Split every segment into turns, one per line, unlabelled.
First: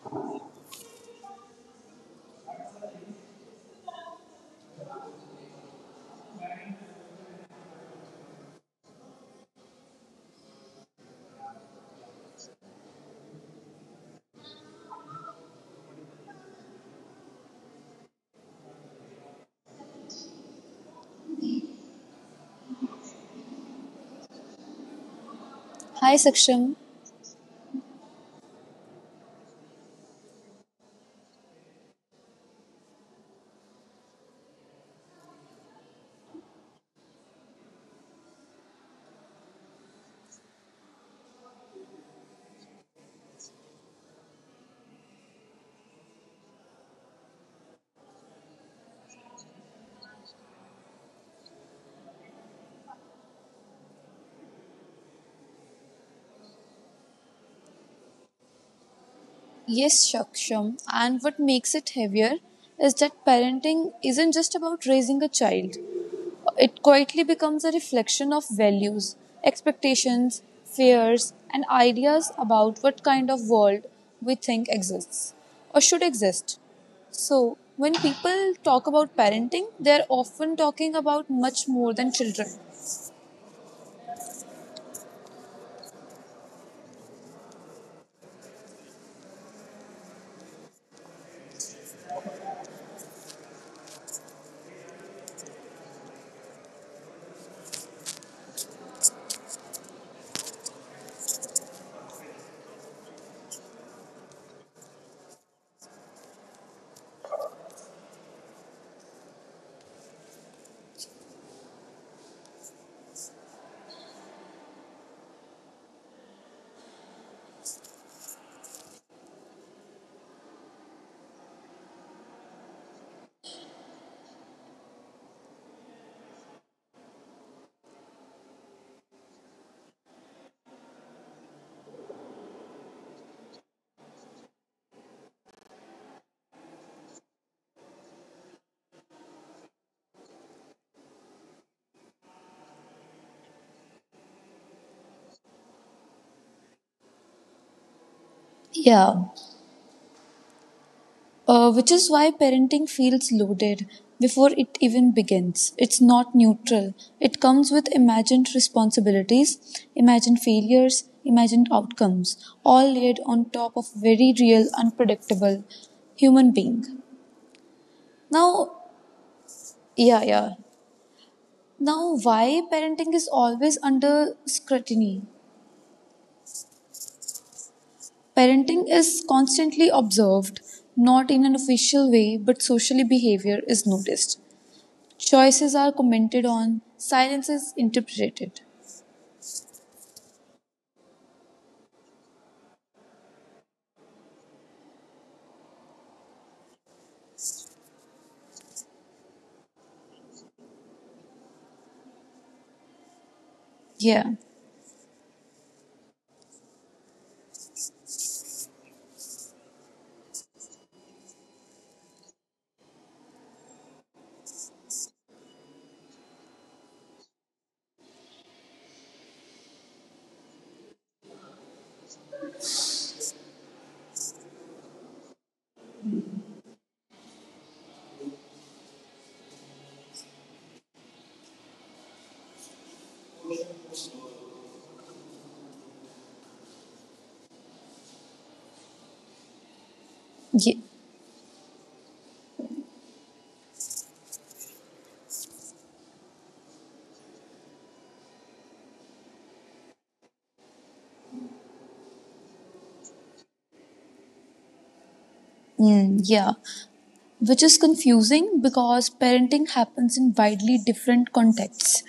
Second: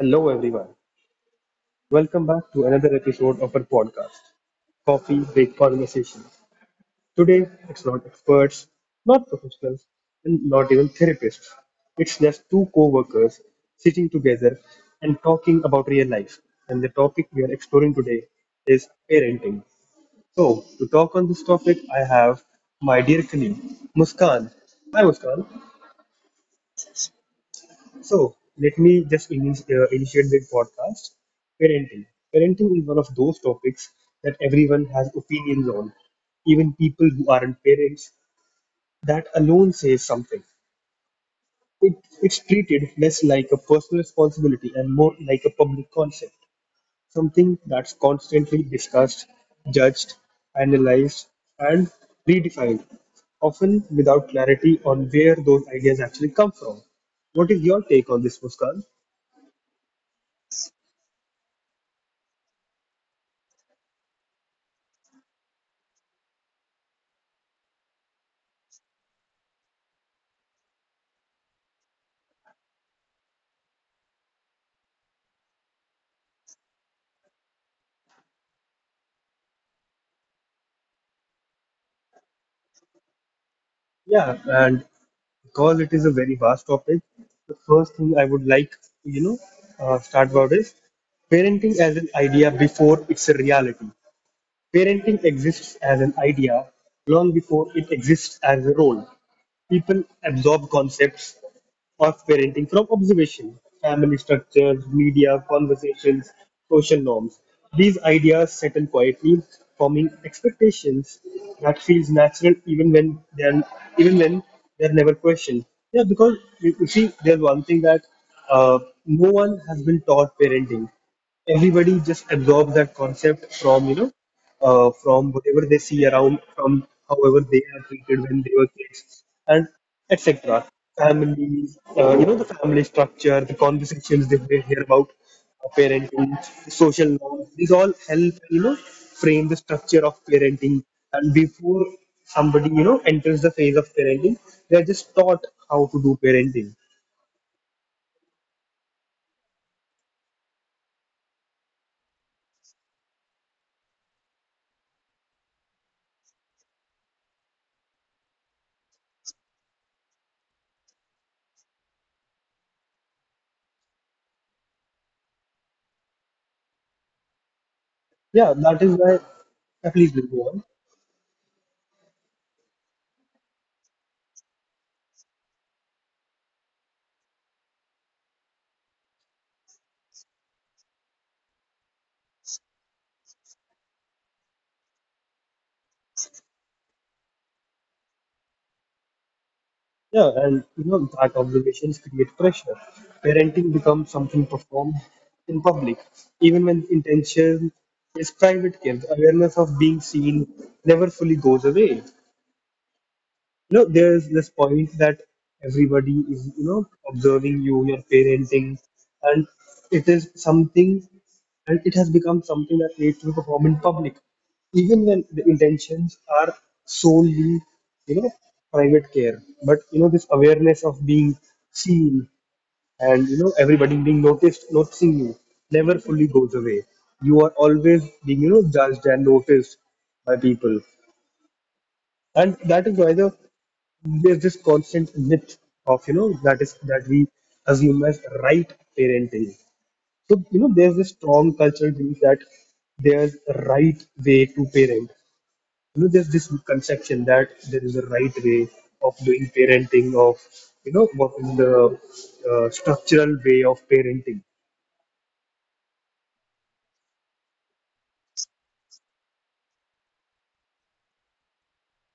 Hello, everyone. Welcome back to another episode of our podcast, Coffee Break Conversations. Today, it's not experts, not professionals, and not even therapists. It's just two co workers sitting together and talking about real life. And the topic we are exploring today is parenting. So, to talk on this topic, I have my dear colleague, Muskan. Hi, Muskan.
Hi Saksham.
So let me just initiate this podcast. Parenting. Parenting is one of those topics that everyone has opinions on, even people who aren't parents. That alone says something. It, it's treated less like a personal responsibility and more like a public concept, something that's constantly discussed, judged, analyzed, and redefined, often without clarity on where those ideas actually come from. What is your take on this, Muskan?
Yes, Saksham. And what makes it heavier is that parenting isn't just about raising a child. It quietly becomes a reflection of values, expectations, fears, and ideas about what kind of world we think exists or should exist. So, when people talk about parenting, they're often talking about much more than children.
Yeah, and because it is a very vast topic, the first thing I would like to, you know, start about is parenting as an idea before it's a reality. Parenting exists as an idea long before it exists as a role. People absorb concepts of parenting from observation, family structures, media, conversations, social norms. These ideas settle quietly, forming expectations that feels natural even when they're never questioned. Yeah, because you see, there's one thing that uh, no one has been taught parenting. Everybody just absorbs that concept from, you know, from whatever they see around, from however they are treated when they were kids, and etc. Families, you know, the family structure, the conversations that they hear about, parenting, the social norms, these all help, you know, frame the structure of parenting. And before somebody, you know, enters the phase of parenting, they are just taught how to do parenting.
Yeah, which is why parenting feels loaded before it even begins. It's not neutral. It comes with imagined responsibilities, imagined failures, imagined outcomes, all laid on top of very real, unpredictable human being.
Yeah, that
Now,
is why. Yeah, please do
yeah,
go
yeah.
on.
Now, why parenting is always under scrutiny? Parenting is constantly observed, not in an official way, but socially behavior is noticed. Choices are commented on, silence is interpreted.
Yeah, and you know that obligations create pressure. Parenting becomes something performed in public, even when intention is private care. The awareness of being seen never fully goes away. You know, there's
Yeah.
this point that everybody is, you know, observing you, your parenting, and it is something, and it has become something that needs to be performed in public, even when the intentions are solely, you know, private care. But, you know, this awareness of being seen, and, you know, everybody being noticed noticing you, never fully goes away. You are always being, you know, judged and noticed by people. And that is why there's this constant myth of, you know, that is, that we assume as right parenting. So, you know,
Yeah.
there's this strong cultural belief that there's a right way to parent. You know, there's this conception that there is a right way of doing parenting, of, you know, what is the structural way of parenting.
Mm, yeah. Which is confusing because parenting happens in widely different contexts.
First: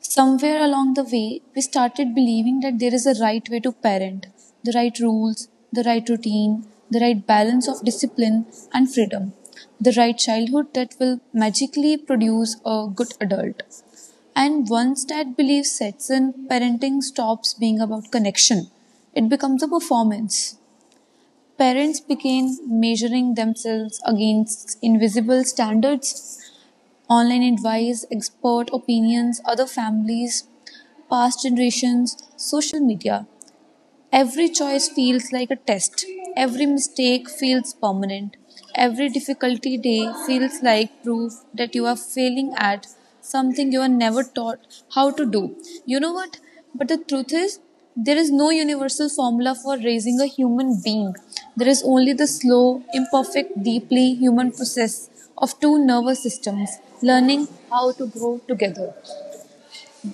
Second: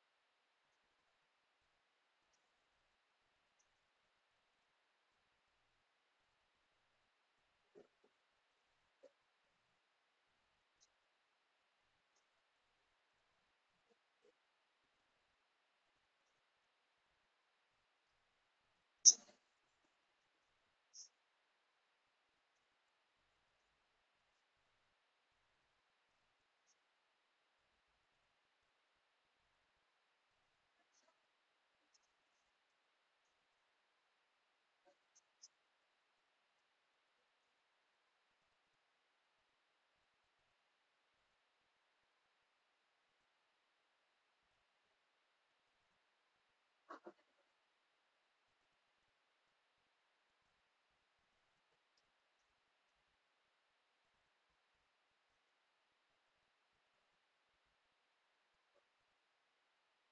Somewhere along the way, we started believing that there is a right way to parent, the right rules, the right routine, the right balance of discipline and freedom, the right childhood that will magically produce a good adult. And once that belief sets in, parenting stops being about connection. It becomes a performance. Parents begin measuring themselves against invisible standards, online advice, expert opinions, other families, past generations, social media. Every choice feels like a test. Every mistake feels permanent. Every difficulty day feels like proof that you are failing at something you are never taught how to do. You know what? But the truth is, there is no universal formula for raising a human being. There is only the slow, imperfect, deeply human process of two nervous systems learning how to grow together.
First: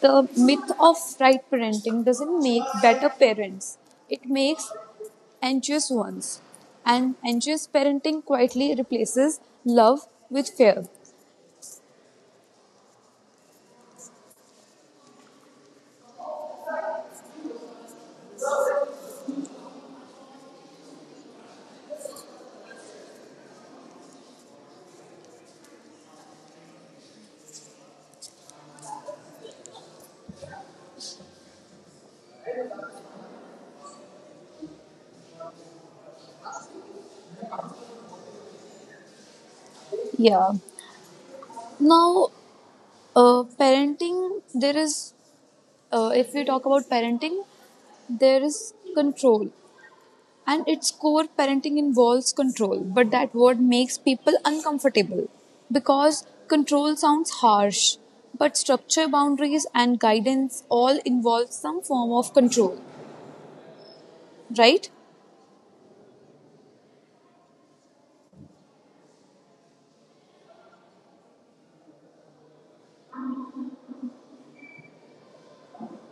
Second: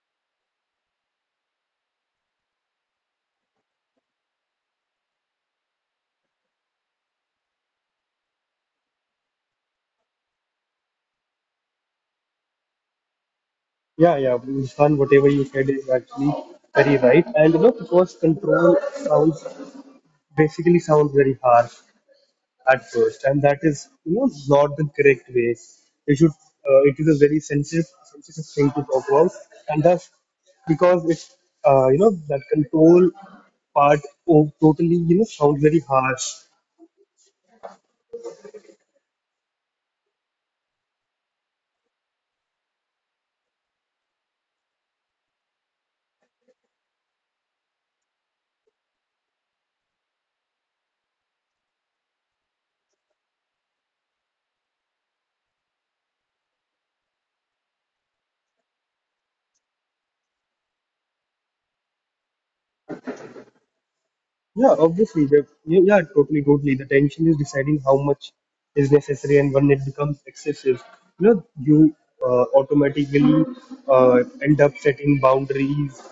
The myth of right parenting doesn't make better parents, it makes anxious ones. And anxious parenting quietly replaces love with fear.
Yeah. Muskan, whatever you said is actually very right. And you know, because control sounds, basically sounds very harsh at first, and that is, you know, not the correct way. You should. It is a sensitive thing to talk about, and that's because it, you know, that control part totally, you know, sounds very harsh.
Yeah. Now, uh, parenting, there is, if we talk about parenting, there is control. And its core, parenting involves control, but that word makes people uncomfortable because control sounds harsh, but structure, boundaries, and guidance all involve some form of control,
Yeah,
right?
obviously, the yeah, totally. The tension is deciding how much is necessary and when it becomes excessive. You know, you automatically end up setting boundaries.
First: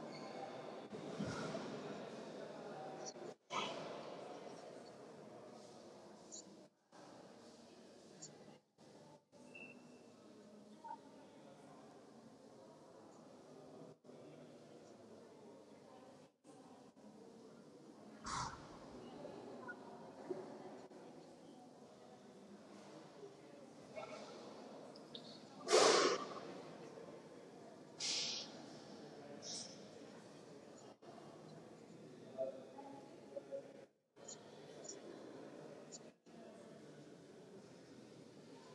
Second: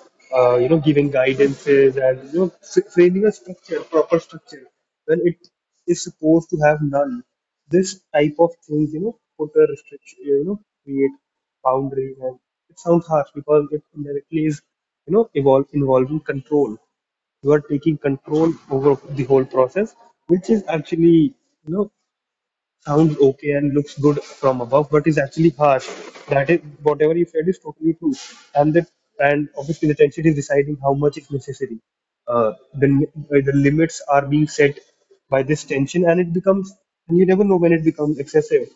You know, giving guidances, and you know, framing a structure, proper structure, when it is supposed to have none. This type of things, you know, put a restriction, you know, create boundaries, and it sounds harsh because it indirectly is, you know, evolve involving control. You are taking control over the whole process, which is actually, you know, sounds okay and looks good from above, but is actually harsh. That is, whatever you said is totally true. And that, and obviously the tension is deciding how much is necessary. The limits are being set by this tension, and it becomes, and you never know when it becomes excessive.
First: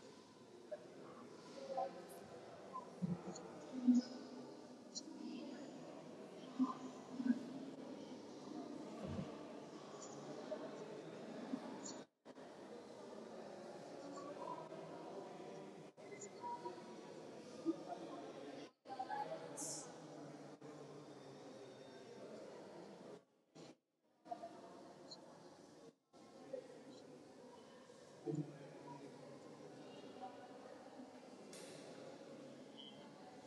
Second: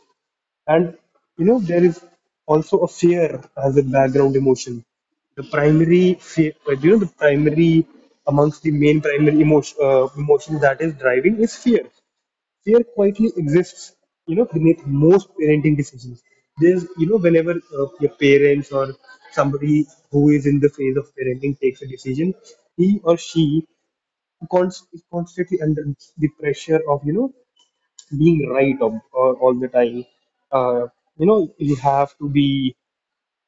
And you know, there is also a fear as a background emotion. The primary fear, you know, the primary amongst the main primary emotion that is driving, is fear. Fear quietly exists, you know, beneath most parenting decisions. There's, you know, whenever your parents or somebody who is in the phase of parenting takes a decision, he or she is constantly under the pressure of, you know, being right, all the time. Uh, you know, you have to be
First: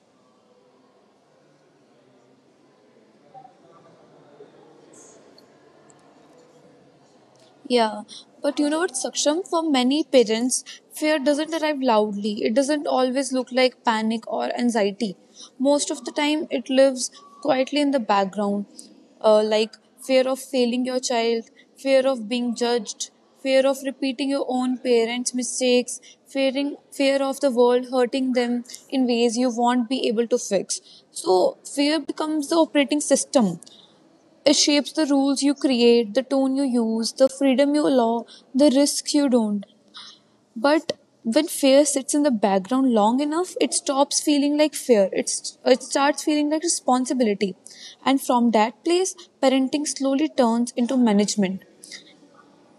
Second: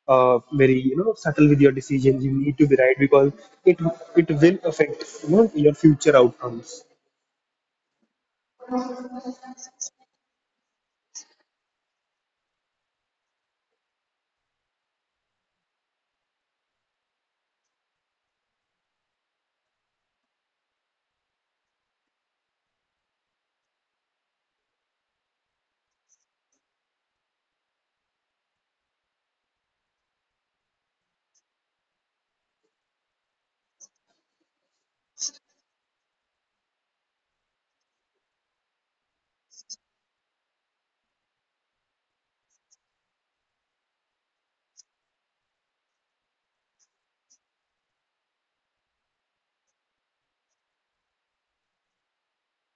very, you know, subtle with your decisions. You need to be right because it it will affect, you know, your future outcomes.
Yeah, but you know what, Saksham? For many parents, fear doesn't arrive loudly. It doesn't always look like panic or anxiety. Most of the time, it lives quietly in the background, like fear of failing your child, fear of being judged, fear of repeating your own parents' mistakes, fearing fear of the world hurting them in ways you won't be able to fix. So, fear becomes the operating system. It shapes the rules you create, the tone you use, the freedom you allow, the risks you don't. But when fear sits in the background long enough, it stops feeling like fear. It starts feeling like responsibility. And from that place, parenting slowly turns into management.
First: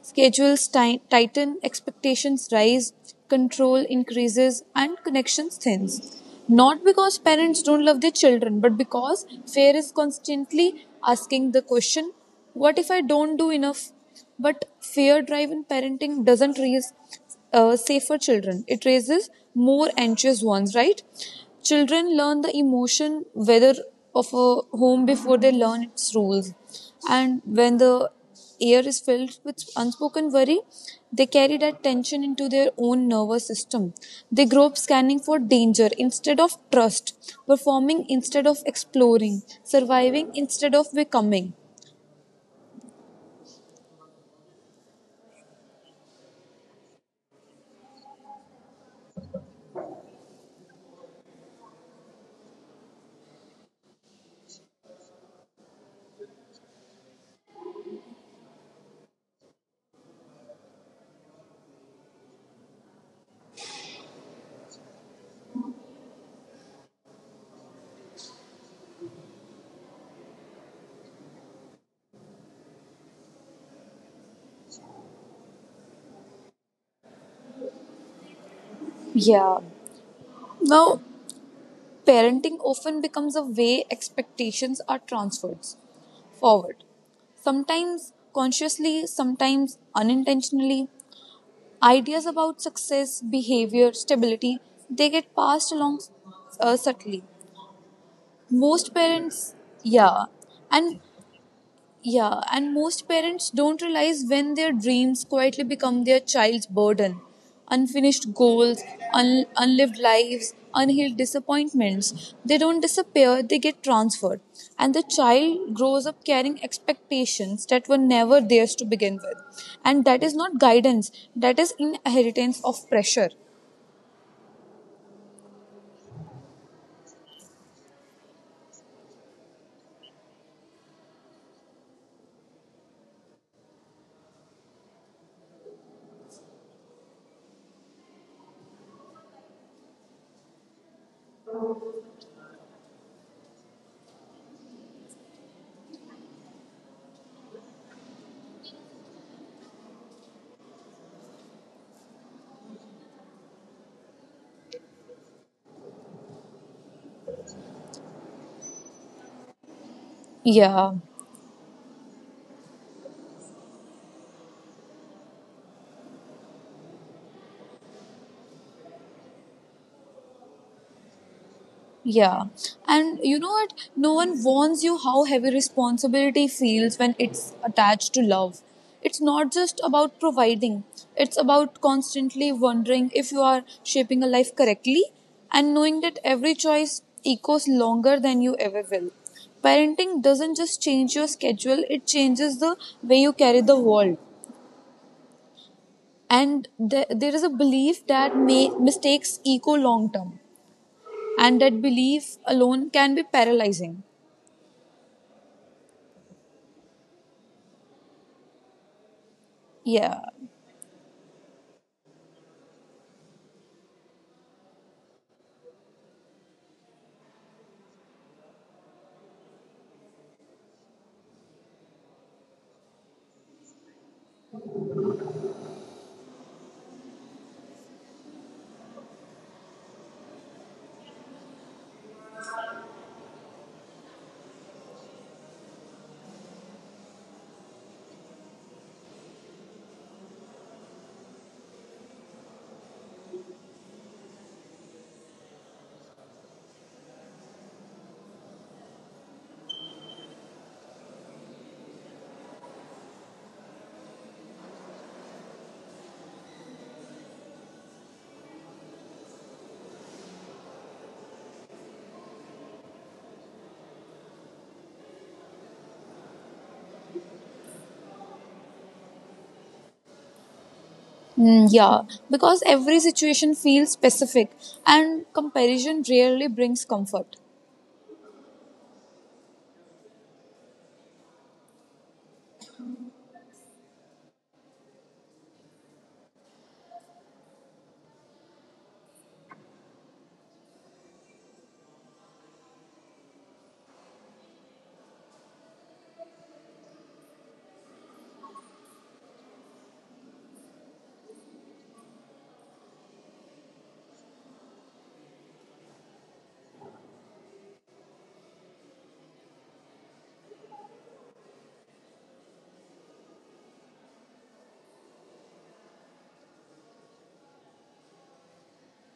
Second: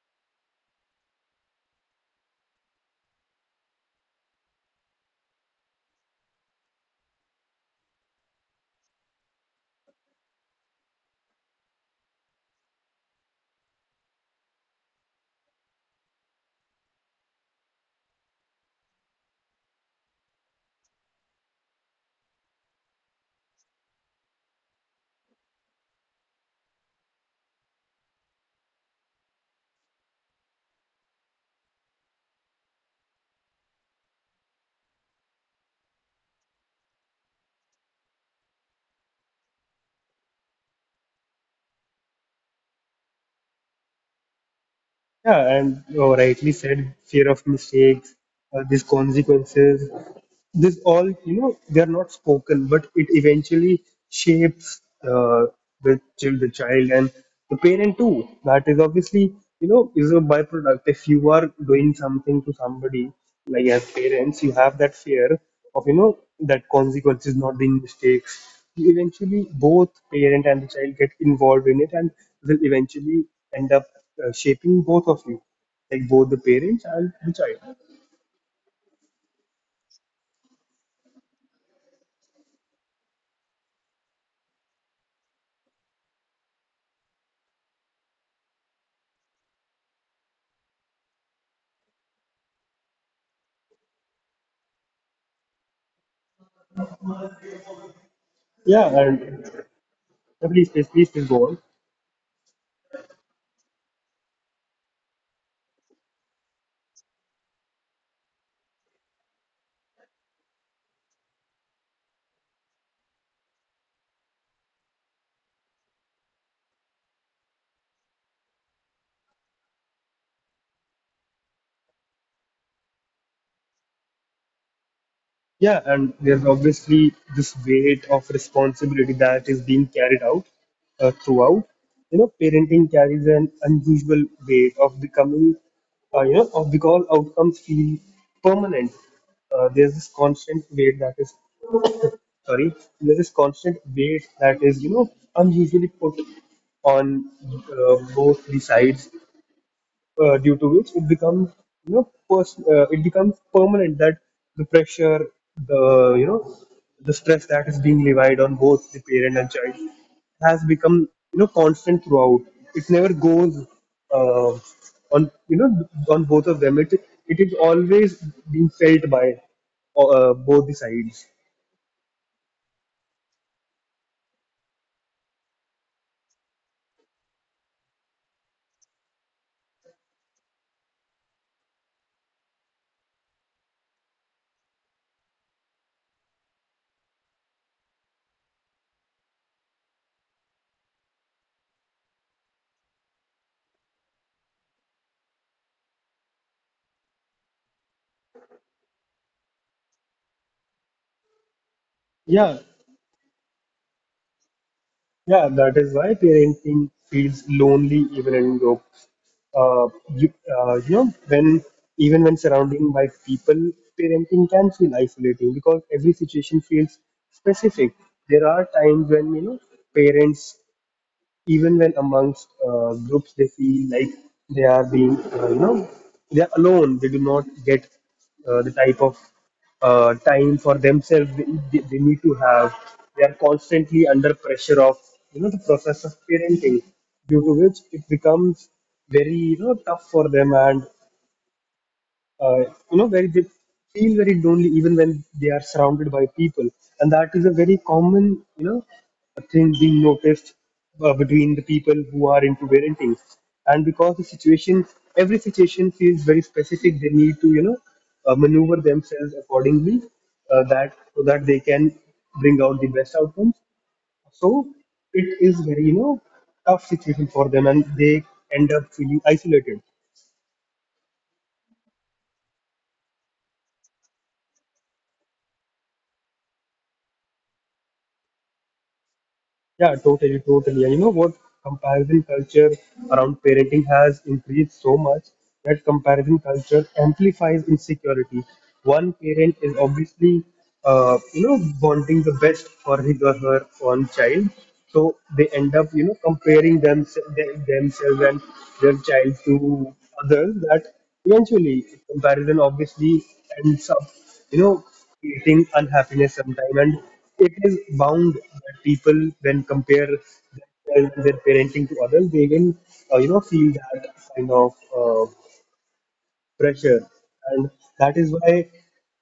Schedules tighten, expectations rise, control increases, and connections thins. Not because parents don't love their children, but because fear is constantly asking the question, what if I don't do enough? But fear driven parenting doesn't raise safer children, it raises more anxious ones, right? Children learn the emotion whether of a home before they learn its rules. And when the air is filled with unspoken worry, they carry that tension into their own nervous system. They grow up scanning for danger instead of trust, performing instead of exploring, surviving instead of becoming.
Yeah, and you rightly said, fear of mistakes, these consequences, this all, you know, they're not spoken, but it eventually shapes the child, and the parent too. That is obviously, you know, is a byproduct. If you are doing something to somebody, like as parents you have that fear of, you know, that consequences, not being mistakes. You eventually, both parent and the child, get involved in it, and will eventually end up shaping both of you, like both the parents and the child.
Yeah. Now, parenting often becomes a way expectations are transferred forward. Sometimes consciously, sometimes unintentionally. Ideas about success, behavior, stability, they get passed along subtly.
Yeah,
Most
and
parents, yeah, and
please go on.
yeah, and most parents don't realize when their dreams quietly become their child's burden. Unfinished goals, unlived lives, unhealed disappointments. They don't disappear, they get transferred. And the child grows up carrying expectations that were never theirs to begin with. And that is not guidance, that is inheritance of pressure.
Yeah, and there's obviously this weight of responsibility that is being carried out throughout. You know, parenting carries an unusual weight of becoming, you know, of, because outcomes feel permanent. There's this constant weight that is, sorry, there's this constant weight that is, you know, unusually put on both the sides, due to which it becomes, you know, it becomes permanent. That the pressure, the, you know, the stress that is being levied on both the parent and child has become,
Yeah.
you know, constant throughout. It never goes, uh, on, you know, on both of them. It is always being felt by both the sides.
Yeah. And you know what? No one warns you how heavy responsibility feels when it's attached to love. It's not just about providing, it's about constantly wondering if you are shaping a life correctly and knowing that every choice echoes longer than you ever will. Parenting doesn't just change your schedule, it changes the way you carry the world. And there is a belief that may, mistakes echo long term, and that belief
Yeah.
alone can be paralyzing.
Yeah, that is why parenting feels lonely even in groups. Uh,
Yeah.
you, you know, when even when surrounding by people, parenting can feel isolating because every situation feels specific. There are times when, you know, parents, even when amongst groups, they feel like they are being, you know, they are alone. They do not get the type of time for themselves they need to have. They are constantly under pressure of, you know, the process of parenting, due to which it becomes very, you know, tough for them. And you know, very, they feel very lonely even when they are surrounded by people. And that is a very common, you know, a thing being noticed between the people who are into parenting. And because the situation, every situation feels very specific, they need to, you know, maneuver themselves accordingly, that so that they can bring out the best outcomes. So, it is very, you know, tough situation for them, and they end up feeling isolated.
Mm, yeah. Because every situation feels specific and comparison rarely brings comfort.
Yeah, totally. And you know what? Comparison culture around parenting has increased so much that comparison culture amplifies insecurity. One parent is obviously, you know, wanting the best for his or her own child, so they end up, you know, comparing them themselves and their child to others. That eventually, comparison obviously ends up, you know, creating unhappiness sometime. And it is bound that people, when compare their parenting to others, they will, you know, feel that kind of pressure. And that is why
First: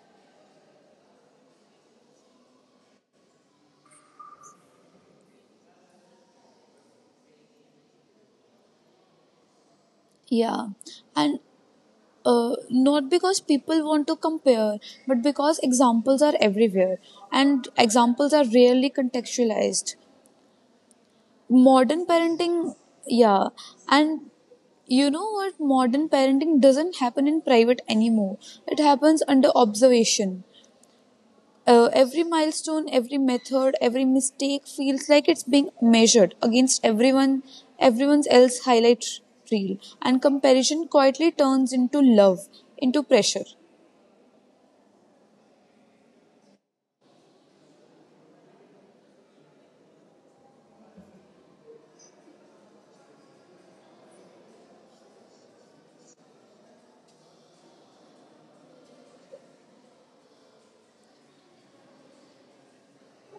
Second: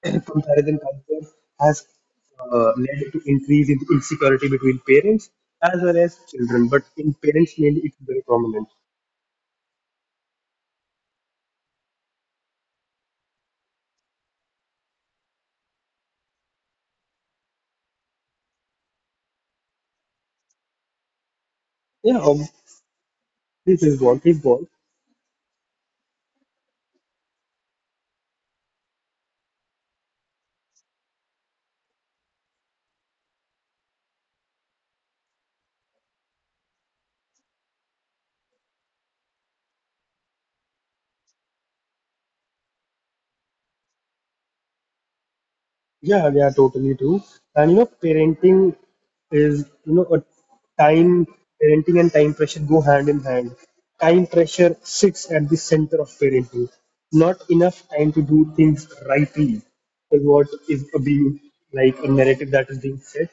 comparison culture has led to increase in insecurity between parents as well as children. But in parents, mainly, it is very prominent.
Yeah. And not because people want to compare, but because examples are everywhere and examples are rarely contextualized. Modern
Yeah,
parenting, yeah.
this is what
And
is what.
you know what? Modern parenting doesn't happen in private anymore, it happens under observation. Every milestone, every method, every mistake feels like it's being measured against everyone, everyone's else highlight reel, and comparison quietly turns into love, into pressure.
Yeah, they are totally true. And you know, parenting is you know a time parenting and time pressure go hand in hand. Time pressure sits at the center of parenting. Not enough time to do things rightly is what is being, like a narrative that is being set.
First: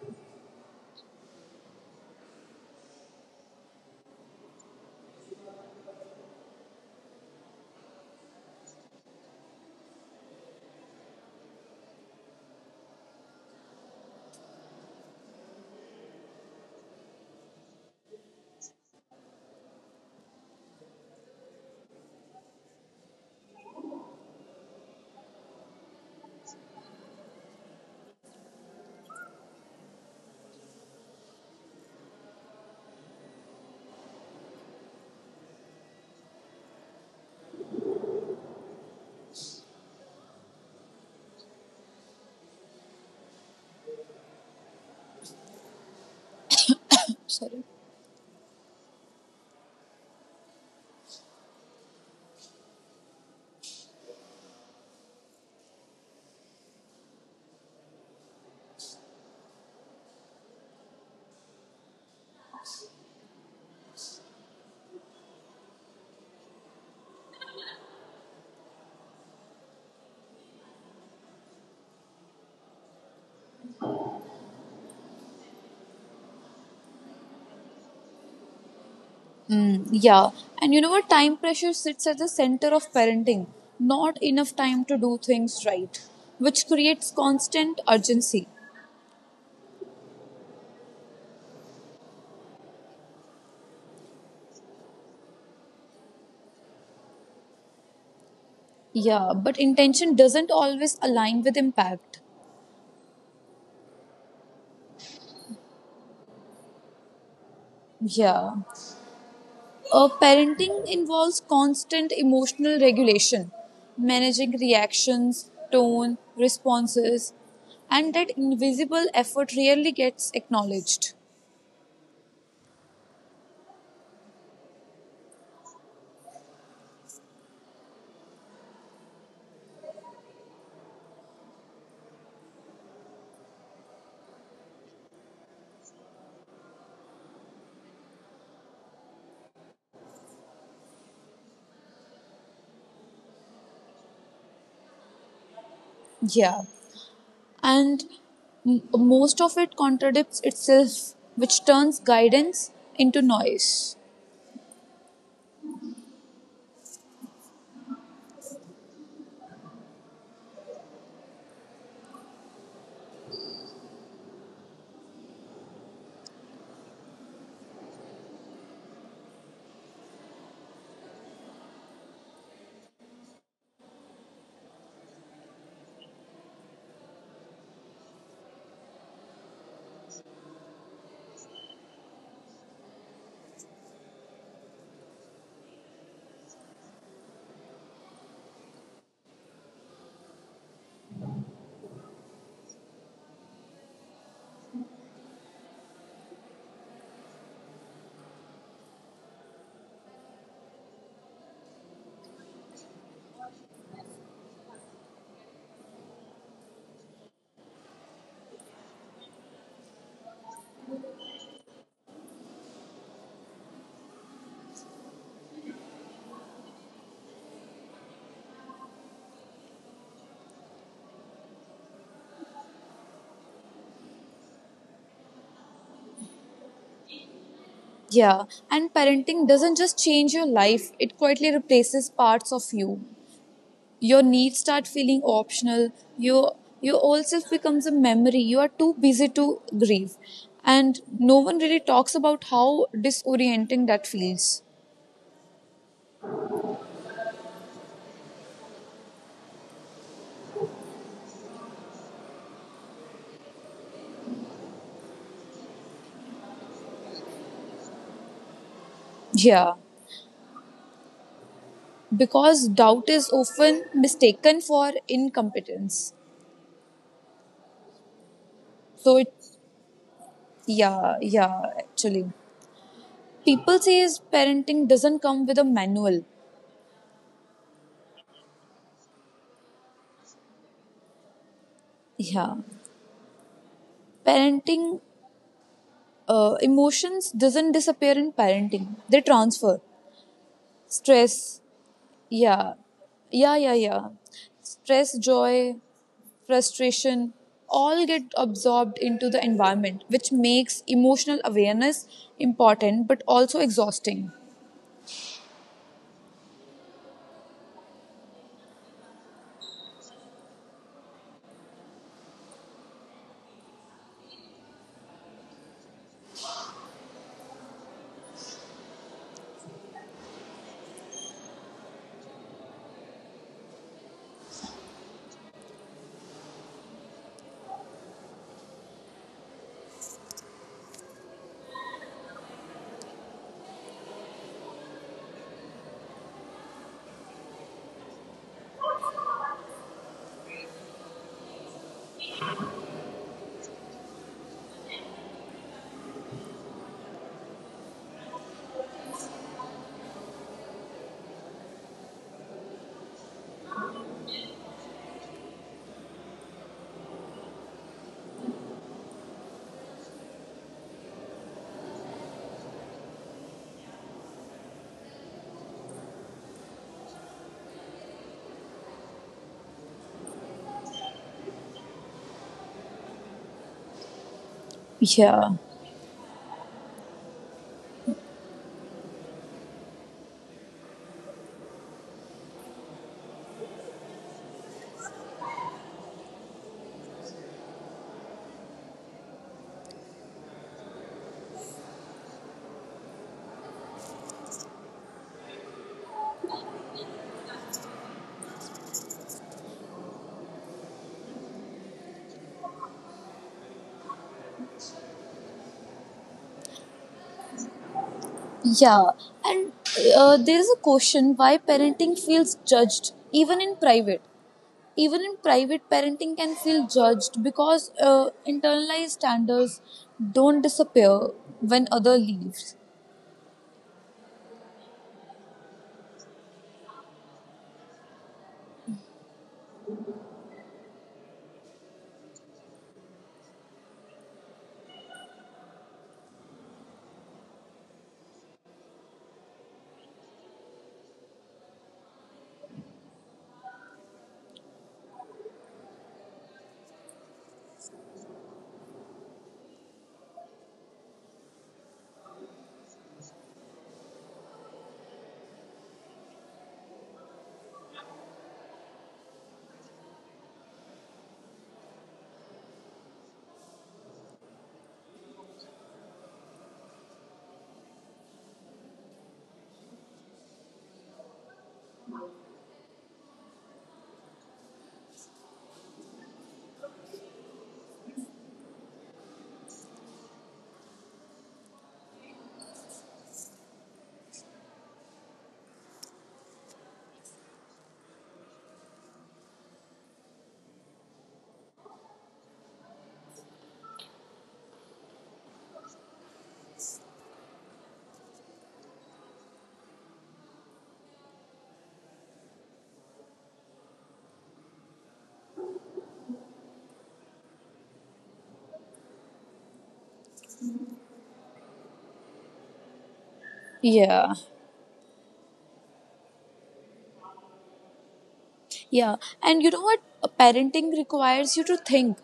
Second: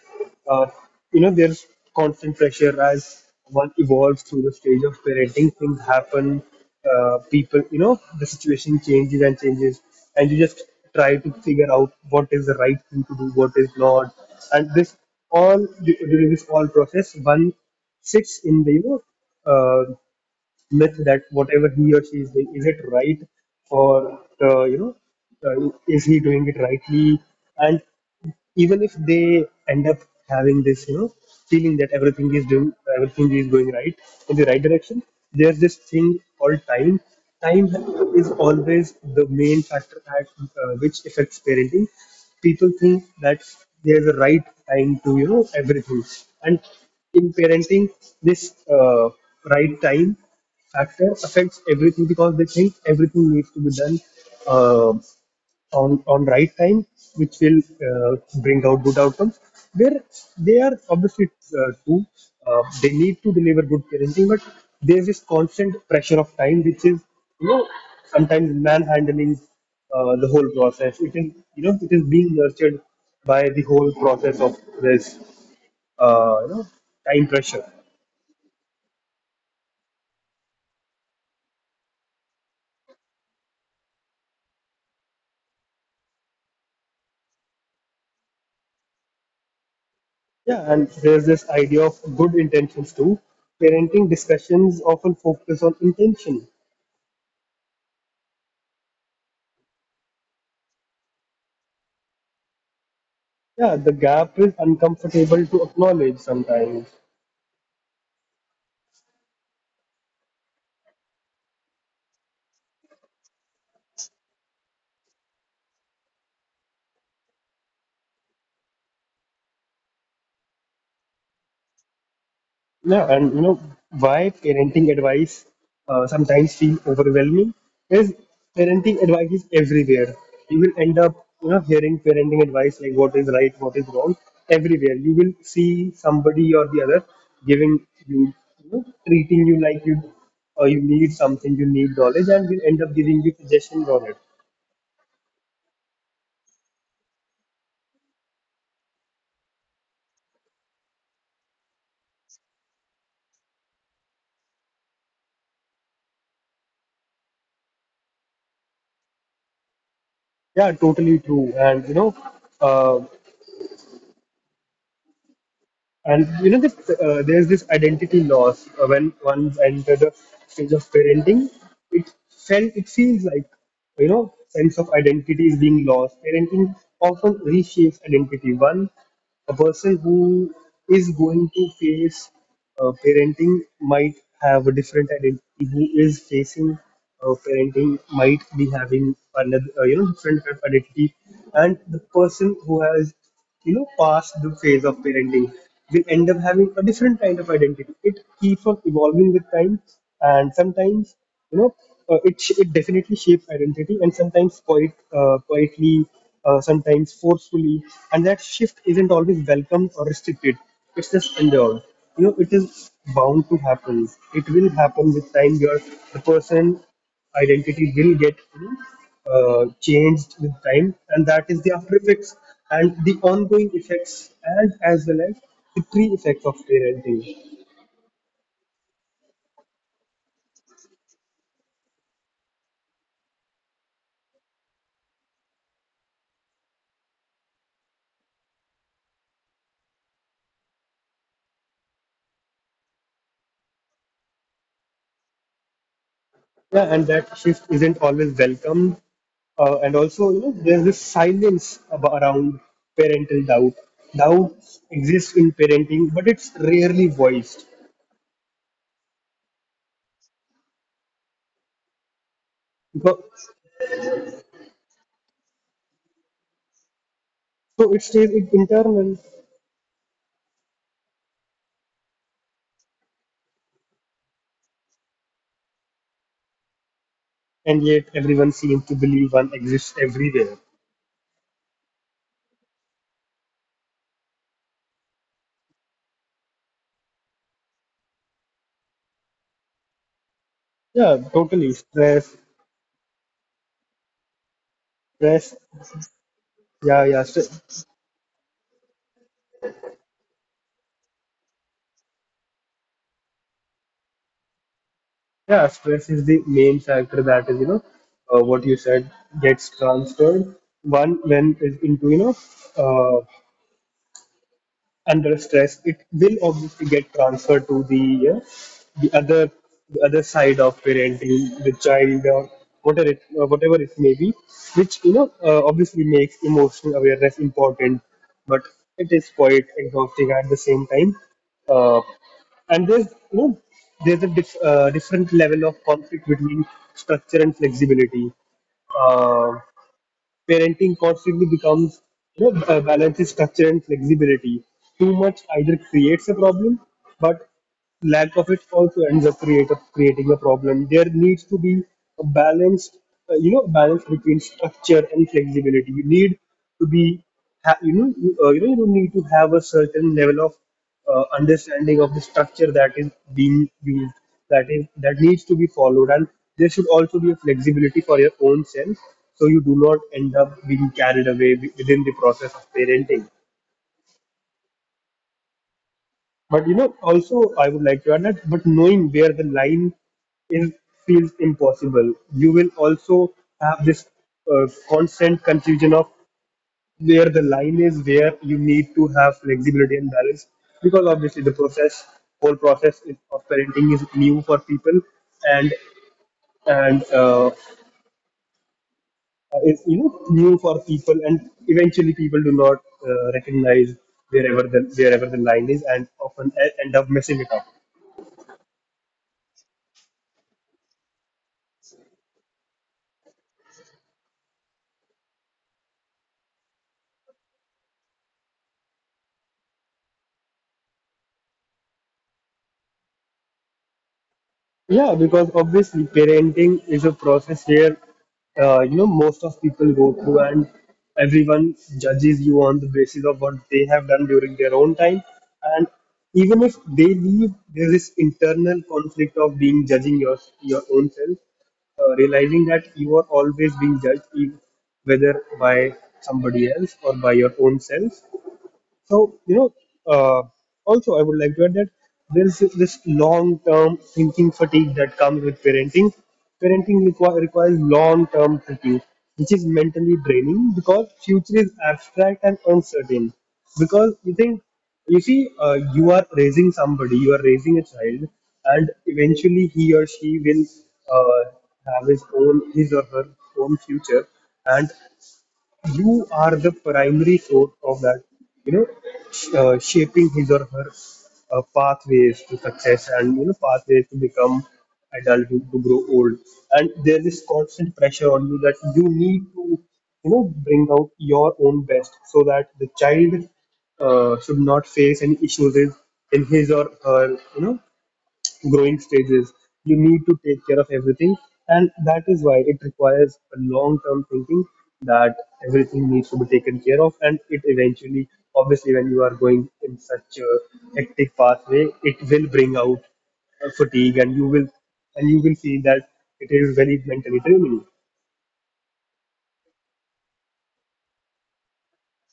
uh, you know, there's constant pressure. As one evolves through the stage of parenting, things happen. People, you know, the situation changes and changes, and you just try to figure out what is the right thing to do, what is not. And this all, during this all process, one sits in the, you know, uh, myth, that whatever he or she is doing, is it right? Or you know, is he doing it rightly? And even if they end up having this, you know, feeling that everything is doing, everything is going right, in the right direction, there's this thing called time. Time is always the main factor at, which affects parenting. People think that there's a right time to, you know, everything. And in
Sorry.
parenting, this right time factor affects everything, because they think everything needs to be done, uh, on right time, which will uh, bring out good outcomes. Where they are obviously true, they need to deliver good parenting, but there's this constant pressure of time, which is you know sometimes manhandling the whole process. It is it is being nurtured by the whole process of this uh, you know time pressure.
Mm, yeah, and you know what? Time pressure sits at the center of parenting. Not enough time to do things right, which creates constant urgency.
Yeah, and there's this idea of good intentions too. Parenting discussions often focus on intention.
Yeah, but intention doesn't always align with impact.
Yeah, the gap is uncomfortable to acknowledge sometimes.
Yeah. Parenting involves constant emotional regulation, managing reactions, tone, responses, and that invisible effort rarely gets acknowledged.
Yeah, and you know why parenting advice sometimes feel overwhelming is parenting advice is everywhere. You will end up hearing parenting advice like what is right, what is wrong everywhere. You will see somebody or the other giving you, you know, treating you like you or you need something, you need knowledge, and will end up giving you suggestions on it.
Yeah. And most of it contradicts itself, which turns guidance into noise.
Yeah, totally true. Uh. And you know, there's this identity loss when one's enter the stage of parenting. It feels like you know, sense of identity is being lost. Parenting often reshapes identity. A person who is going to face parenting might have a different identity. Who is facing parenting might be having another, you know, different kind of identity. And the person who has you know, past the phase of parenting, will end up having a different kind of identity. It keeps on evolving with time, and sometimes, you know, it definitely shapes identity, and sometimes quite quietly, sometimes forcefully, and that shift isn't always welcomed or restricted. It's just endured. You know, it is bound to happen. It will happen with time. You're the person identity will get changed with time, and that is the after effects and the ongoing effects, and as well as the pre effects of parenting.
Yeah. And parenting doesn't just change your life, it quietly replaces parts of you. Your needs start feeling optional, you your old self becomes a memory you are too busy to grieve, and no one really talks about how disorienting that feels.
Yeah, and that shift isn't always welcomed. Uh, and also you know there's this silence about, around parental doubt. Exists in parenting, but it's rarely voiced
Yeah, because doubt is
because,
often mistaken for incompetence,
so it stays internal.
so it, yeah actually people say is parenting doesn't come with a manual.
And yet everyone seems to believe one exists everywhere.
Yeah, parenting, emotions doesn't disappear in parenting, they transfer
Yeah,
stress.
totally. Stress,
Yeah, yeah. Stress,
stress
joy,
Yeah, yeah,
frustration all get absorbed into the environment, which makes emotional awareness important but also exhausting.
yeah. Stress is the main factor that is, you know, what you said gets transferred. One when is into you know, uh, Under stress, it will obviously get transferred to the other the other side of parenting, the child or whatever it may be, which obviously makes emotional awareness important, but it is quite exhausting at the same time. Uh, and there's there's a different level of conflict between structure and flexibility. Uh, Parenting constantly becomes balances structure and flexibility. Too much either creates a problem, but lack of it also ends up create creating a problem. There needs to be a balanced, you know, balance between structure and flexibility. You need to be, you know, you need to have a certain level of understanding of the structure that is that needs to be followed, and there should also be a flexibility for your own self, so you do not end up being carried away within the process of parenting.
Yeah,
But you know, also I would like to add that, but knowing where the line is feels impossible. You will also have this uh, constant confusion of where the line is, where you need to have flexibility and balance, because obviously the process whole process of parenting is new for people, and and is new for people, and eventually people do not recognize wherever the line is, and often end up messing it up.
yeah. And there is a question why parenting feels judged even in private. Even in private, parenting can feel judged because internalized standards don't disappear when other leaves.
Yeah, because obviously parenting is a process where, most of people go through, and everyone judges you on the basis of what they have done during their own time. And even if they leave, there's this internal conflict of being judging your own self, realizing that you are always being judged, whether by somebody else or by your own self. So, you know, uh, also I would like to add that there's this long term thinking fatigue that comes with parenting. Parenting requires long term thinking, which is mentally draining because future is abstract and uncertain. Because you think, you see, you are raising somebody, you are raising a child, and eventually he or she will uh, have his or her own future. And you are the primary source of that, you know, shaping his or her pathways to success and, you know, pathways to become adult, to grow old. And there is constant pressure on you that you need to, you know, bring out your own best so that the child should not face any issues in his or her, you know, growing stages. You need to take care of everything, and that is why it requires a long term thinking that everything needs to be taken care of, and it eventually, obviously, when you are going in such a hectic pathway, it will bring out fatigue,
Yeah.
and you will see that it is very mentally draining.
Yeah, and you know what? Parenting requires you to think.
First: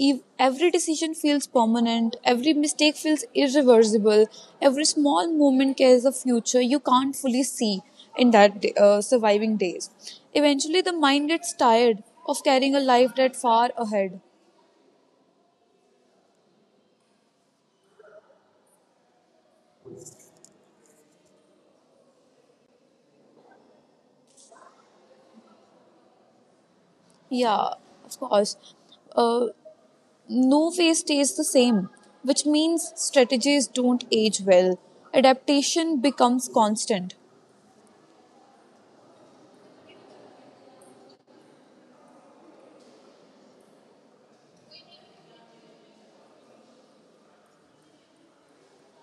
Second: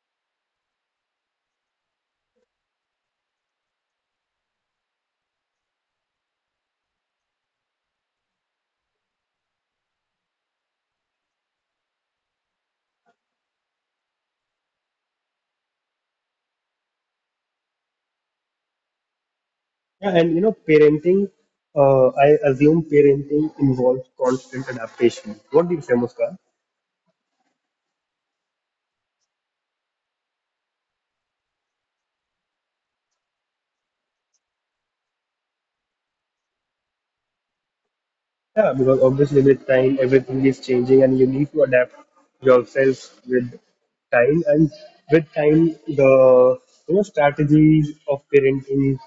Every decision feels permanent, every mistake feels irreversible, every small moment carries a future you can't fully see in that day, surviving days. Eventually, the mind gets tired of carrying a life that far ahead.
Yeah, and you know parenting, I assume parenting involves constant adaptation. What do you say, Muska?
Yeah, of course. Uh, no phase stays the same, which means strategies don't age well. Adaptation becomes constant.
Yeah, because obviously with time everything is changing and you need to adapt yourself with time, and with time the you know strategies of parenting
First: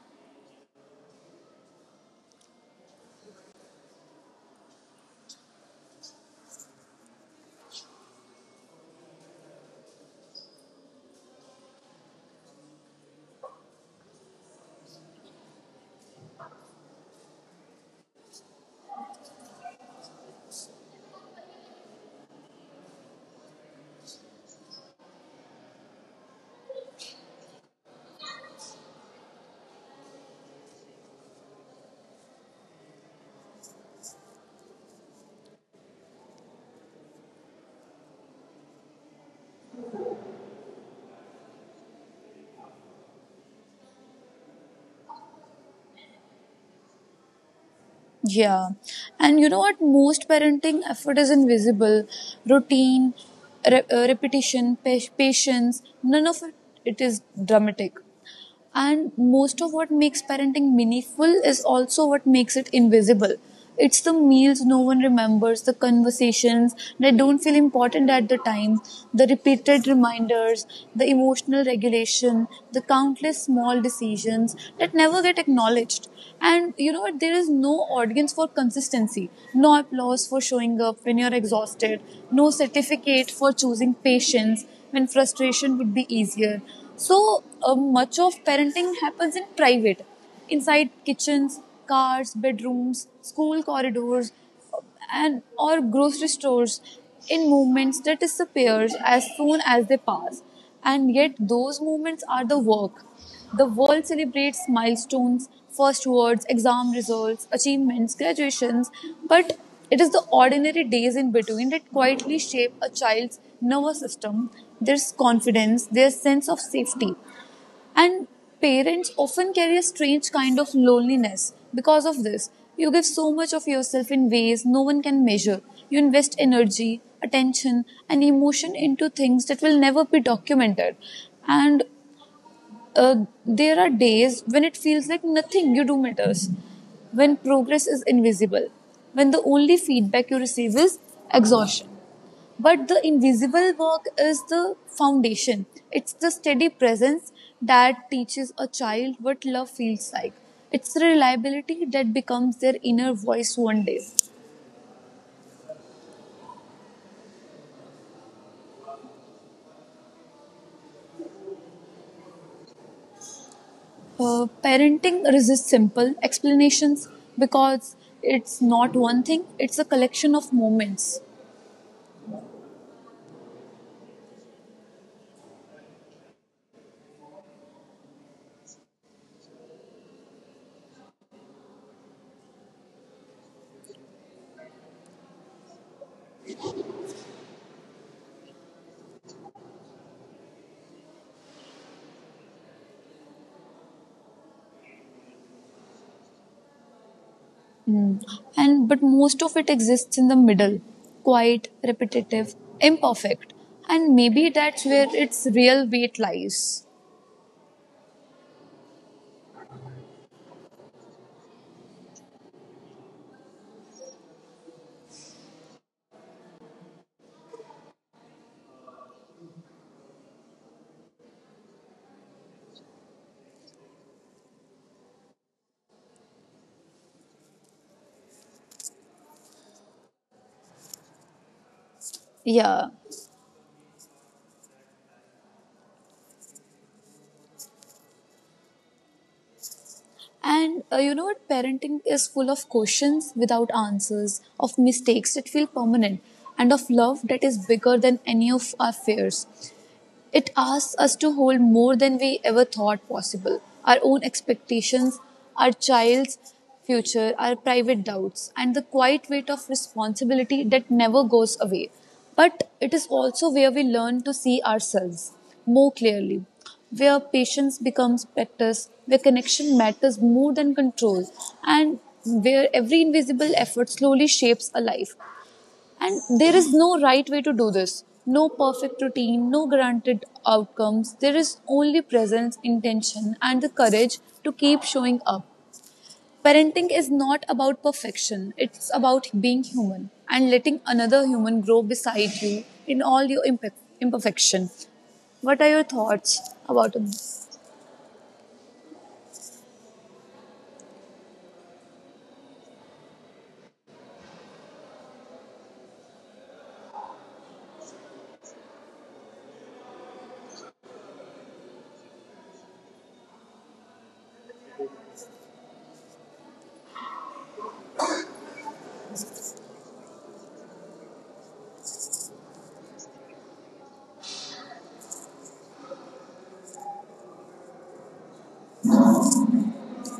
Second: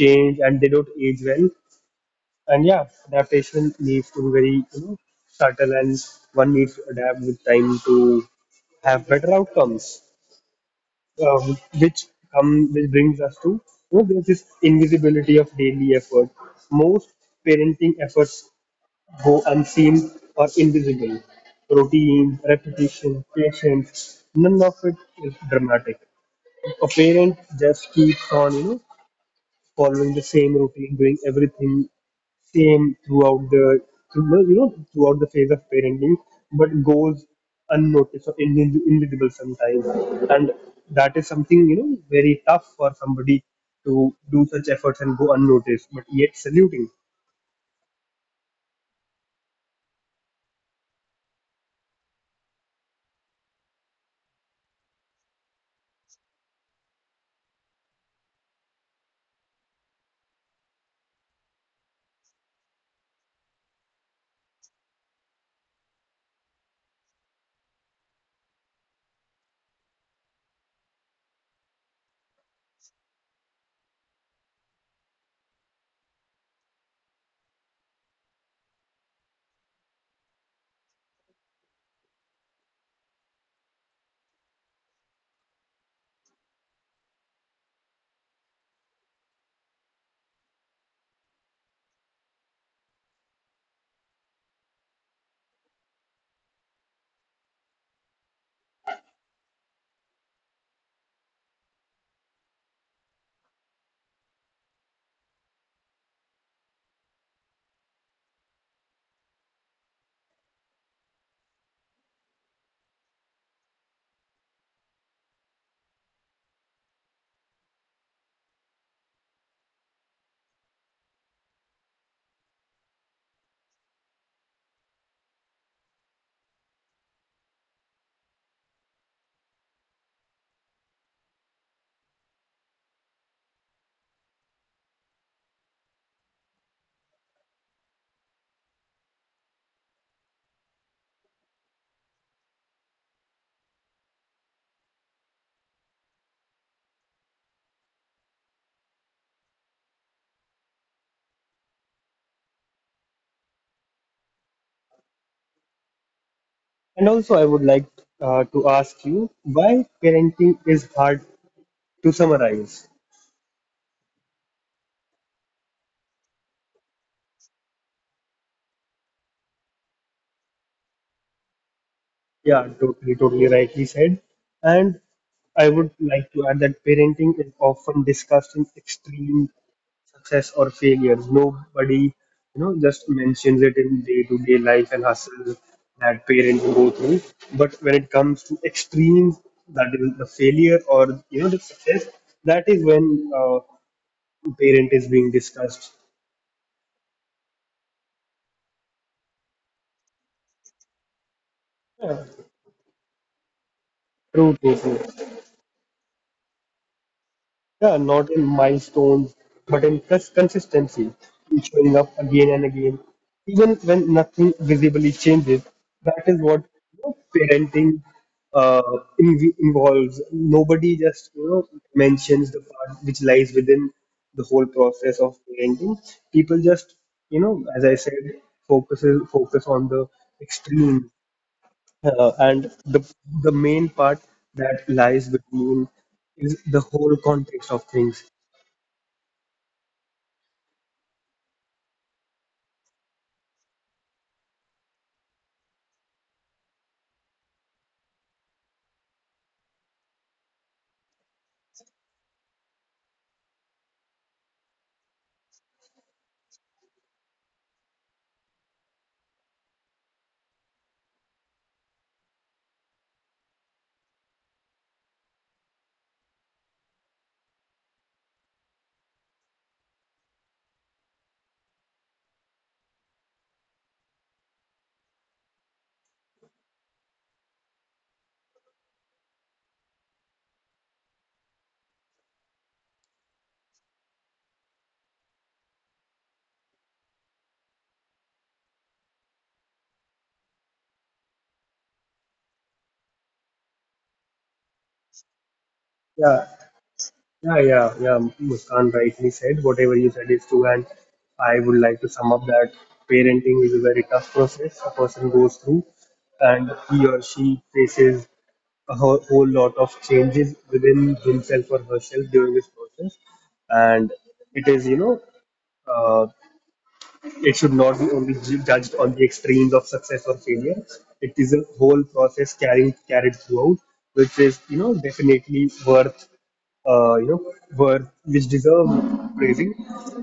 change and they don't age well. And yeah, adaptation needs to be very, you know, subtle, and one needs to adapt with time to have better outcomes. Um, which which brings us to, you know, there's this invisibility of daily effort. Most parenting efforts go unseen or invisible. Routine, repetition, patience, none of it is dramatic. A parent just keeps on, you know, following the same routine, doing everything same throughout the, you know, throughout the phase of parenting, but goes unnoticed or invisible sometimes. And that is something, you know, very tough for somebody to do such efforts and go unnoticed, but yet saluting.
Yeah. And you know what? Most parenting effort is invisible. Routine, repetition, patience, none of it, it is dramatic. And most of what makes parenting meaningful is also what makes it invisible. It's the meals no one remembers, the conversations that don't feel important at the time, the repeated reminders, the emotional regulation, the countless small decisions that never get acknowledged. And you know what? There is no audience for consistency, no applause for showing up when you're exhausted, no certificate for choosing patience when frustration would be easier. So much of parenting happens in private inside kitchens, cars, bedrooms, school corridors, and or grocery stores in movements that disappears as soon as they pass. And yet those movements are the work. The world celebrates milestones, first words, exam results, achievements, graduations, but it is the ordinary days in between that quietly shape a child's nervous system, their confidence, their sense of safety, and parents often carry a strange kind of loneliness because of this. You give so much of yourself in ways no one can measure. You invest energy, attention, and emotion into things that will never be documented. And there are days when it feels like nothing you do matters, when progress is invisible, when the only feedback you receive is exhaustion. But the invisible work is the foundation. It's the steady presence that teaches a child what love feels like. It's the reliability that becomes their inner voice one day.
And also, I would like to ask you why parenting is hard to summarize.
Parenting resists simple explanations because it's not one thing, it's a collection of moments.
Yeah, totally, totally rightly said. And I would like to add that parenting is often discussed in extreme success or failure. Nobody, you know, just mentions it in day-to-day life and hustle that parents go through. But when it comes to extremes, that is the failure or you know the success, that is when parent is being discussed.
And but most of it exists in the middle quiet,
Yeah.
repetitive, imperfect. And maybe
True, true,
that's
true.
where its real weight lies.
Yeah, not in milestones, but in consistency, in showing up again and again, even when nothing visibly changes. That is what you know, parenting uh, involves. Nobody just you know mentions the part which lies within the whole process of parenting. People just you know, as I said, focus on the extreme. And
Yeah.
the main part that lies between is the whole context of things.
And you know what? Parenting is full of questions without answers, of mistakes that feel permanent, and of love that is bigger than any of our fears. It asks us to hold more than we ever thought possible our own expectations, our child's future, our private doubts, and the quiet weight of responsibility that never goes away. But it is also where we learn to see ourselves more clearly, where patience becomes practice, where connection matters more than control, and where every invisible effort slowly shapes a life. And there is no right way to do this, no perfect routine, no guaranteed outcomes. There is only presence, intention, and the courage to keep showing up. Parenting is not about perfection, it's about being human and letting another human grow beside you in all your imperfection. What are your
Yeah,
thoughts about?
yeah, yeah, yeah. Muskan rightly said. Whatever you said is true, and I would like to sum up that parenting is a very tough process a person goes through, and he or she faces a whole, whole lot of changes within himself or herself during this process, and it is you know. Uh, It should not be only judged on the extremes of success or failure. It is a whole process carrying carried throughout, which is you know definitely worth worth which deserve praising.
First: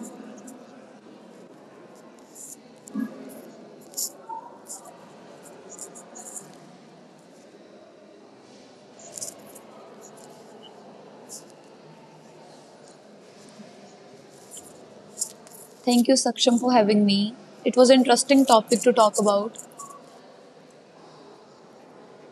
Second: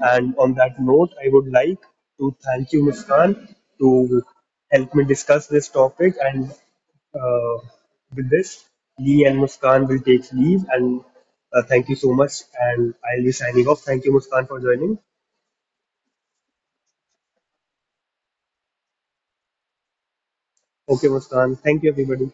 And on that note, I would like to thank you, Muskan, to help me discuss this topic, and uh, with this, Lee and Muskan will take leave, and thank you so much. And I'll be signing off. Thank you, Muskan, for joining.
Thank you, Saksham, for having me. It was an interesting topic to talk about.
Okay, Muskan. Thank you, everybody.